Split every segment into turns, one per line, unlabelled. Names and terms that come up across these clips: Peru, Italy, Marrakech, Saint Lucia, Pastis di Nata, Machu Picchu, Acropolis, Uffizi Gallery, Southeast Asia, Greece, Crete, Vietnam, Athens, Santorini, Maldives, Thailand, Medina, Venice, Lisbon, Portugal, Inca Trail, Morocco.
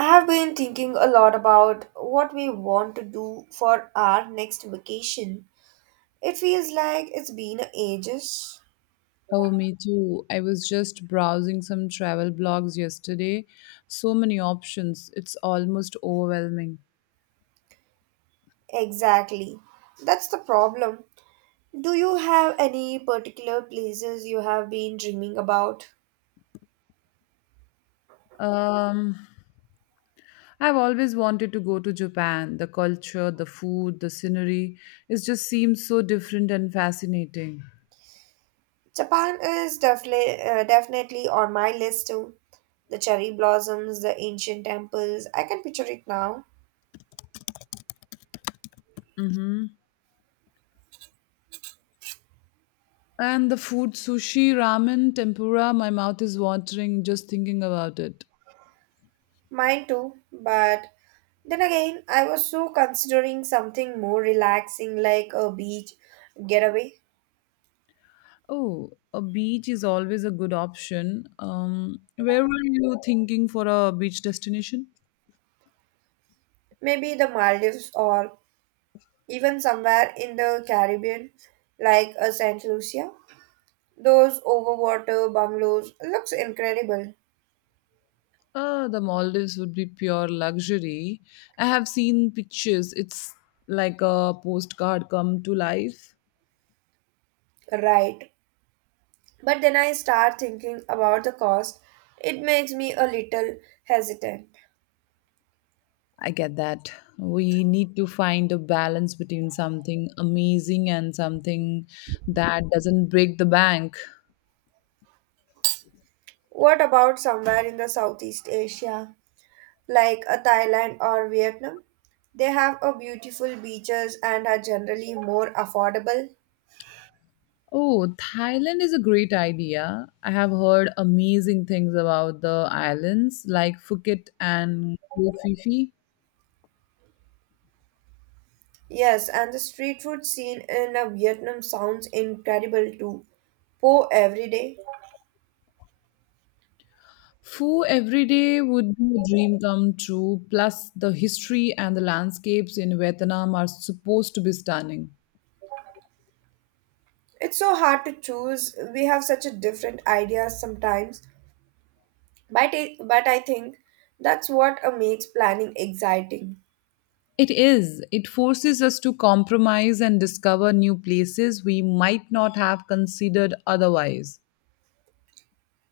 I have been thinking a lot about what we want to do for our next vacation. It feels like it's been ages.
Oh, me too. I was just browsing some travel blogs yesterday. So many options. It's almost overwhelming.
Exactly. That's the problem. Do you have any particular places you have been dreaming about?
Um, I've always wanted to go to Japan. The culture, the food, the scenery. It just seems so different and fascinating.
Japan is definitely definitely on my list too. The cherry blossoms, the ancient temples. I can picture it now.
Mm-hmm. And the food, sushi, ramen, tempura, my mouth is watering just thinking about it.
Mine too, but then again, I was so considering something more relaxing like a beach getaway,
Oh, a beach is always a good option. Where were you thinking for a beach destination?
maybe the Maldives or even somewhere in the Caribbean like a Saint Lucia. Those overwater bungalows looks incredible,
The Maldives would be pure luxury. I have seen pictures. It's like a postcard come to life.
right? But then I start thinking about the cost. It makes me a little hesitant.
I get that. We need to find a balance between something amazing and something that doesn't break the bank.
What about somewhere in the Southeast Asia? Like a Thailand or Vietnam. They have a beautiful beaches and are generally more affordable.
Oh, Thailand is a great idea. I have heard amazing things about the islands like Phuket and Koh Phi Phi.
Yes, and the street food scene in Vietnam sounds incredible too. Po every day.
Foo every day would be a dream come true, plus, the history and the landscapes in Vietnam are supposed to be stunning.
It's so hard to choose. We have such a different ideas sometimes, but I think that's what makes planning exciting.
It is. It forces us to compromise and discover new places we might not have considered otherwise.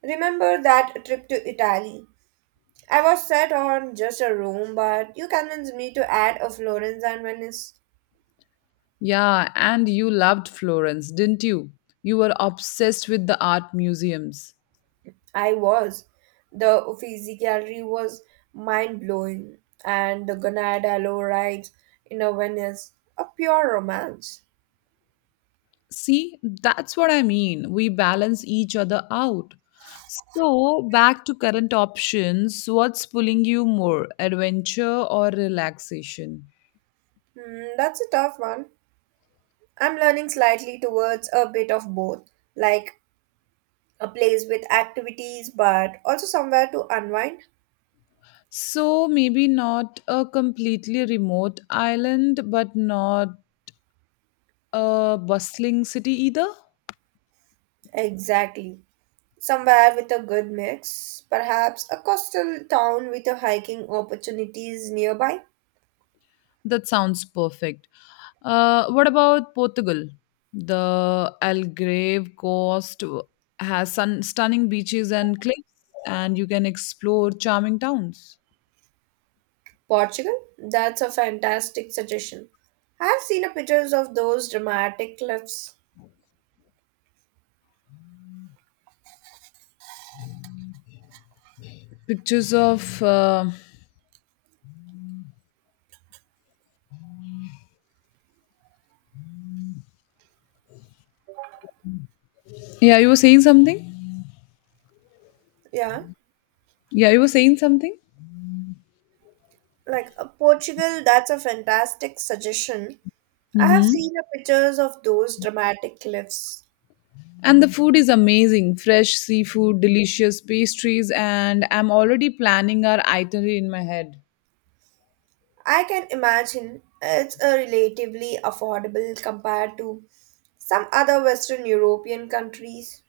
Remember that trip to Italy? I was set on just a room, but you convinced me to add a Florence and Venice.
Yeah, and you loved Florence, didn't you? You were obsessed with the art museums.
I was. The Uffizi Gallery was mind blowing, and the Gonadalo rides in a Venice, a pure romance.
See, that's what I mean. We balance each other out. So, back to current options, what's pulling you more, adventure or relaxation?
That's a tough one. I'm leaning slightly towards a bit of both, like a place with activities, but also somewhere to unwind.
So, maybe not a completely remote island, but not a bustling city either?
Exactly. Somewhere with a good mix, perhaps a coastal town with a hiking opportunities nearby.
That sounds perfect. What about Portugal? The Algarve coast has stunning beaches and cliffs, and you can explore charming towns.
Portugal? That's a fantastic suggestion. I have seen a pictures of those dramatic cliffs.
Pictures of. Yeah, you were saying something?
Yeah,
Yeah, you were saying something?
like Portugal, that's a fantastic suggestion. I have
Mm-hmm.
seen a pictures of those dramatic cliffs.
And the food is amazing fresh seafood, delicious pastries, and I'm already planning our itinerary in my head.
I can imagine it's a relatively affordable compared to some other Western European countries.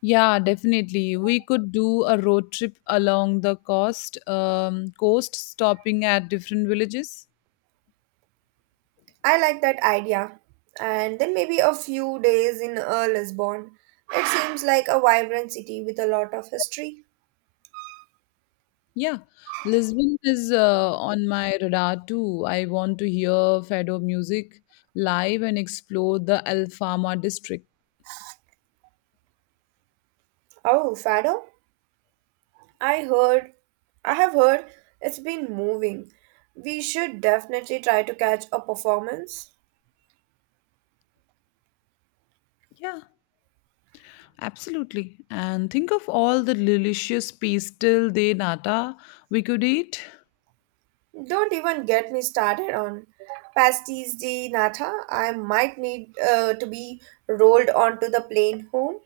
Yeah, definitely. We could do a road trip along the coast, coast, stopping at different villages.
I like that idea. And then maybe a few days in Lisbon. It seems like a vibrant city with a lot of history.
Yeah, Lisbon is on my radar too. I want to hear Fado music live and explore the Alfama district.
Oh, Fado? I heard, I have heard it's been moving. We should definitely try to catch a performance.
Yeah, absolutely. And think of all the delicious pastel de nata we could eat.
Don't even get me started on Pastis di Nata. I might need to be rolled onto the plane home.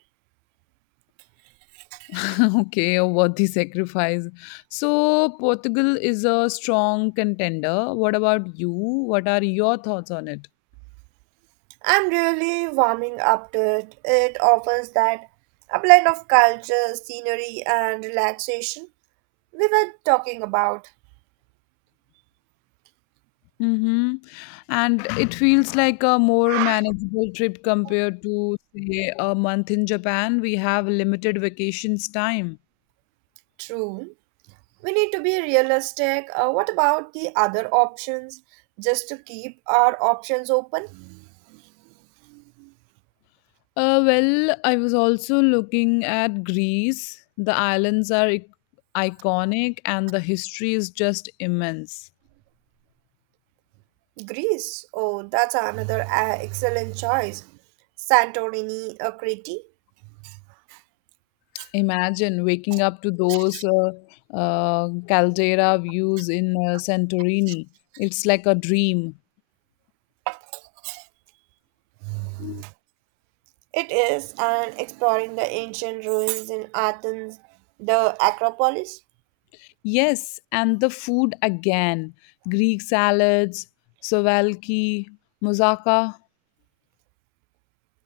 Okay, a worthy sacrifice. So, Portugal is a strong contender. What about you? What are your thoughts on it?
I'm really warming up to it. It offers that a blend of culture, scenery, and relaxation we were talking about.
Mm-hmm. And it feels like a more manageable trip compared to, say, a month in Japan. We have limited vacations time.
True. We need to be realistic. What about the other options? Just to keep our options open?
Well, I was also looking at Greece. The islands are iconic and the history is just immense.
Greece. Oh, that's another excellent choice. Santorini, Crete.
Imagine waking up to those caldera views in Santorini. It's like a dream.
It is, and exploring the ancient ruins in Athens, the Acropolis.
Yes, and the food again Greek salads, souvlaki, moussaka.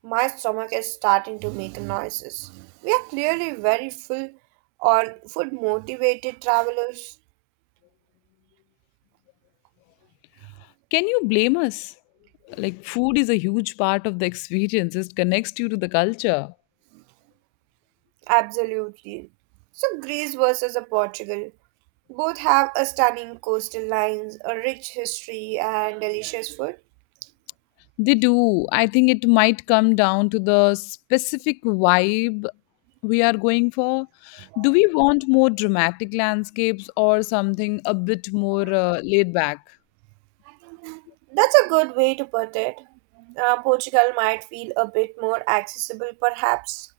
My stomach is starting to make noises. We are clearly very full or food motivated travelers.
Can you blame us? Like, food is a huge part of the experience, it connects you to the culture.
Absolutely. So, Greece versus a Portugal. Both have a stunning coastal lines, a rich history, and delicious food.
They do. I think it might come down to the specific vibe we are going for. Do we want more dramatic landscapes or something a bit more laid back?
That's a good way to put it. Portugal might feel a bit more accessible, perhaps.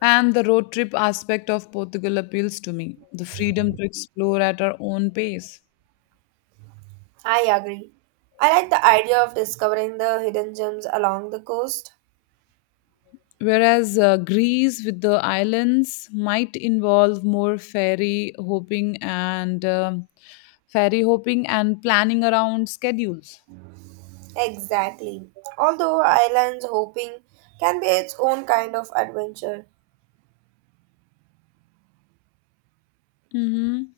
And the road trip aspect of Portugal appeals to me the freedom to explore at our own pace.
I agree. I like the idea of discovering the hidden gems along the coast.
Whereas Greece with the islands might involve more ferry hopping and planning around schedules.
Exactly. Although islands hopping can be its own kind of adventure.
Mhm.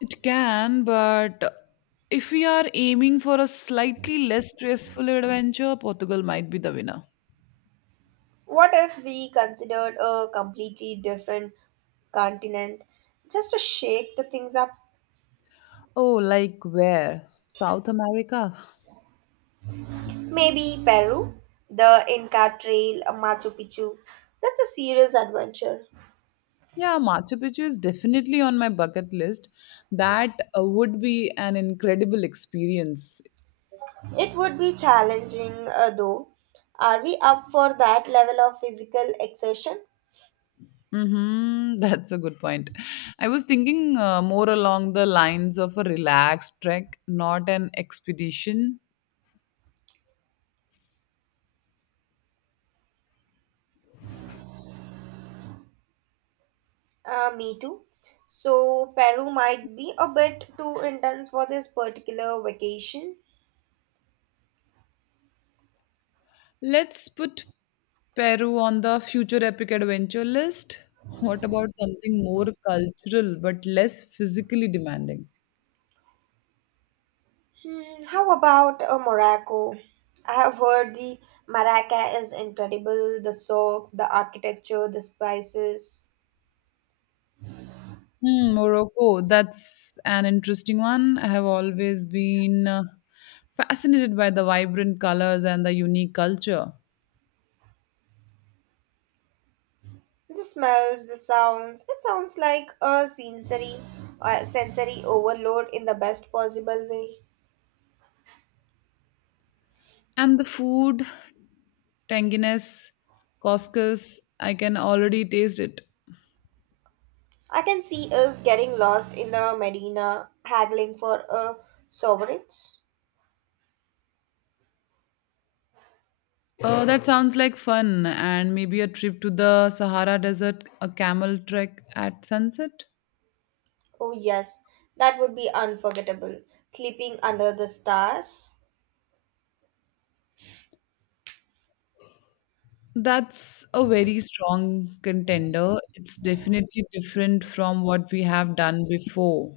It can, but if we are aiming for a slightly less stressful adventure, Portugal might be the winner.
What if we considered a completely different continent just to shake the things up?
Oh, like where? South America?
Maybe Peru, the Inca Trail, Machu Picchu. That's a serious adventure.
Yeah, Machu Picchu is definitely on my bucket list. That would be an incredible experience.
It would be challenging though. Are we up for that level of physical exertion?
Mm-hmm. That's a good point. I was thinking more along the lines of a relaxed trek, not an expedition.
Me too. So, Peru might be a bit too intense for this particular vacation.
Let's put Peru on the future epic adventure list. What about something more cultural but less physically demanding?
How about Morocco? I have heard the maraca is incredible. The socks, the architecture, the spices,
Hmm, Morocco, that's an interesting one. I have always been fascinated by the vibrant colors and the unique culture.
the smells, the sounds. It sounds like a sensory overload in the best possible way.
And the food, tanginess, couscous, I can already taste it.
I can see us getting lost in the Medina, haggling for a sovereign.
Oh, that sounds like fun. And maybe a trip to the Sahara Desert, a camel trek at sunset?
Oh yes, that would be unforgettable. Sleeping under the stars.
That's a very strong contender. It's definitely different from what we have done before.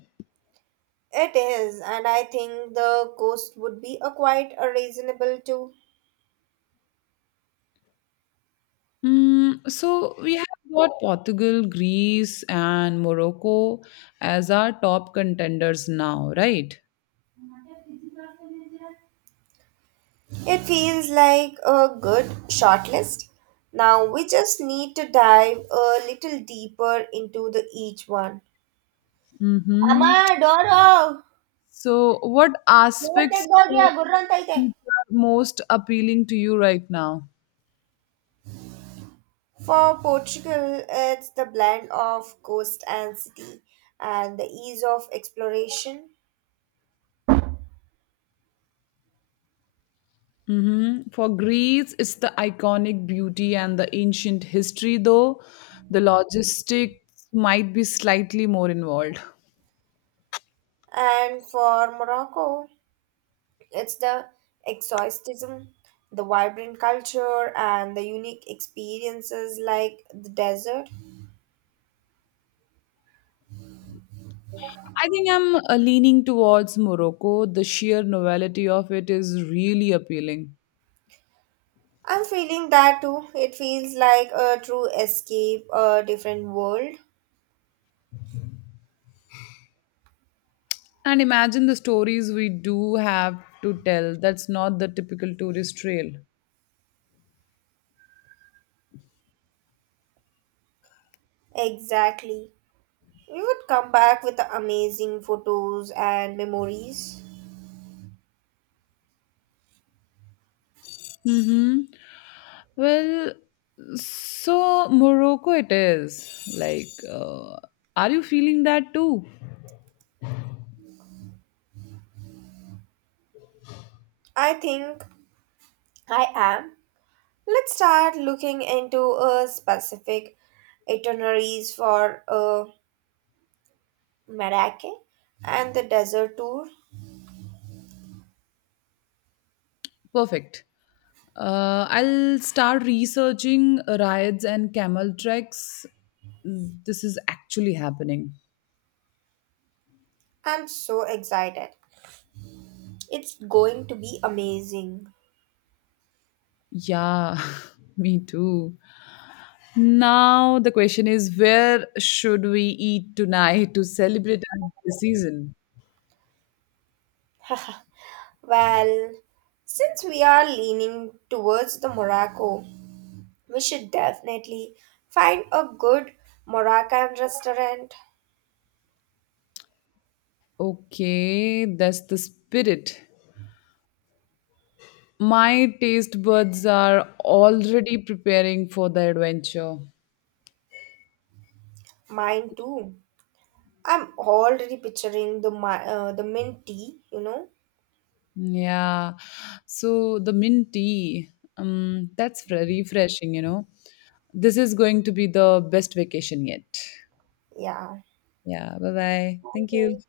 It is, and I think the cost would be a quite a reasonable too.
Mm, so we have got Portugal, Greece, and Morocco as our top contenders now, right?
It feels like a good shortlist. Now we just need to dive a little deeper into the each one. ಅಮ್ಮ
Mm-hmm.
Door
So, what
door
aspects
ತೆಗ್ದೋಗಿ ಆ
of
ಗುರ್ರ ಅಂತ ಐತೆ
Egypt are most appealing to you right now?
For Portugal, it's the blend of coast and city and the ease of exploration.
Mhm. For Greece, it's the iconic beauty and the ancient history, though the logistics might be slightly more involved.
And for Morocco, it's the exoticism, the vibrant culture, and the unique experiences like the desert.
I think I'm leaning towards Morocco. The sheer novelty of it is really appealing.
I'm feeling that too. It feels like a true escape, a different world.
And imagine the stories we do have to tell. That's not the typical tourist trail.
Exactly. We would come back with the amazing photos and memories.
Mm-hmm. Well, so Morocco it is. Like, are you feeling that too?
I think I am. Let's start looking into a specific itineraries for Marrakech and the desert tour.
Perfect. I'll start researching rides and camel treks. Mm, this is actually happening.
I'm so excited. It's going to be amazing.
Yeah, me too. Now the question is where should we eat tonight to celebrate our holiday season?
Well, since we are leaning towards the Morocco, we should definitely find a good Moroccan restaurant.
Okay, that's the spirit. My taste buds are already preparing for the adventure.
Mine too. I'm already picturing the the mint tea, you know?
Yeah. So the mint tea, that's very refreshing, you know. This is going to be the best vacation yet.
Yeah.
Yeah. Bye bye.
Thank
Thank you.
you.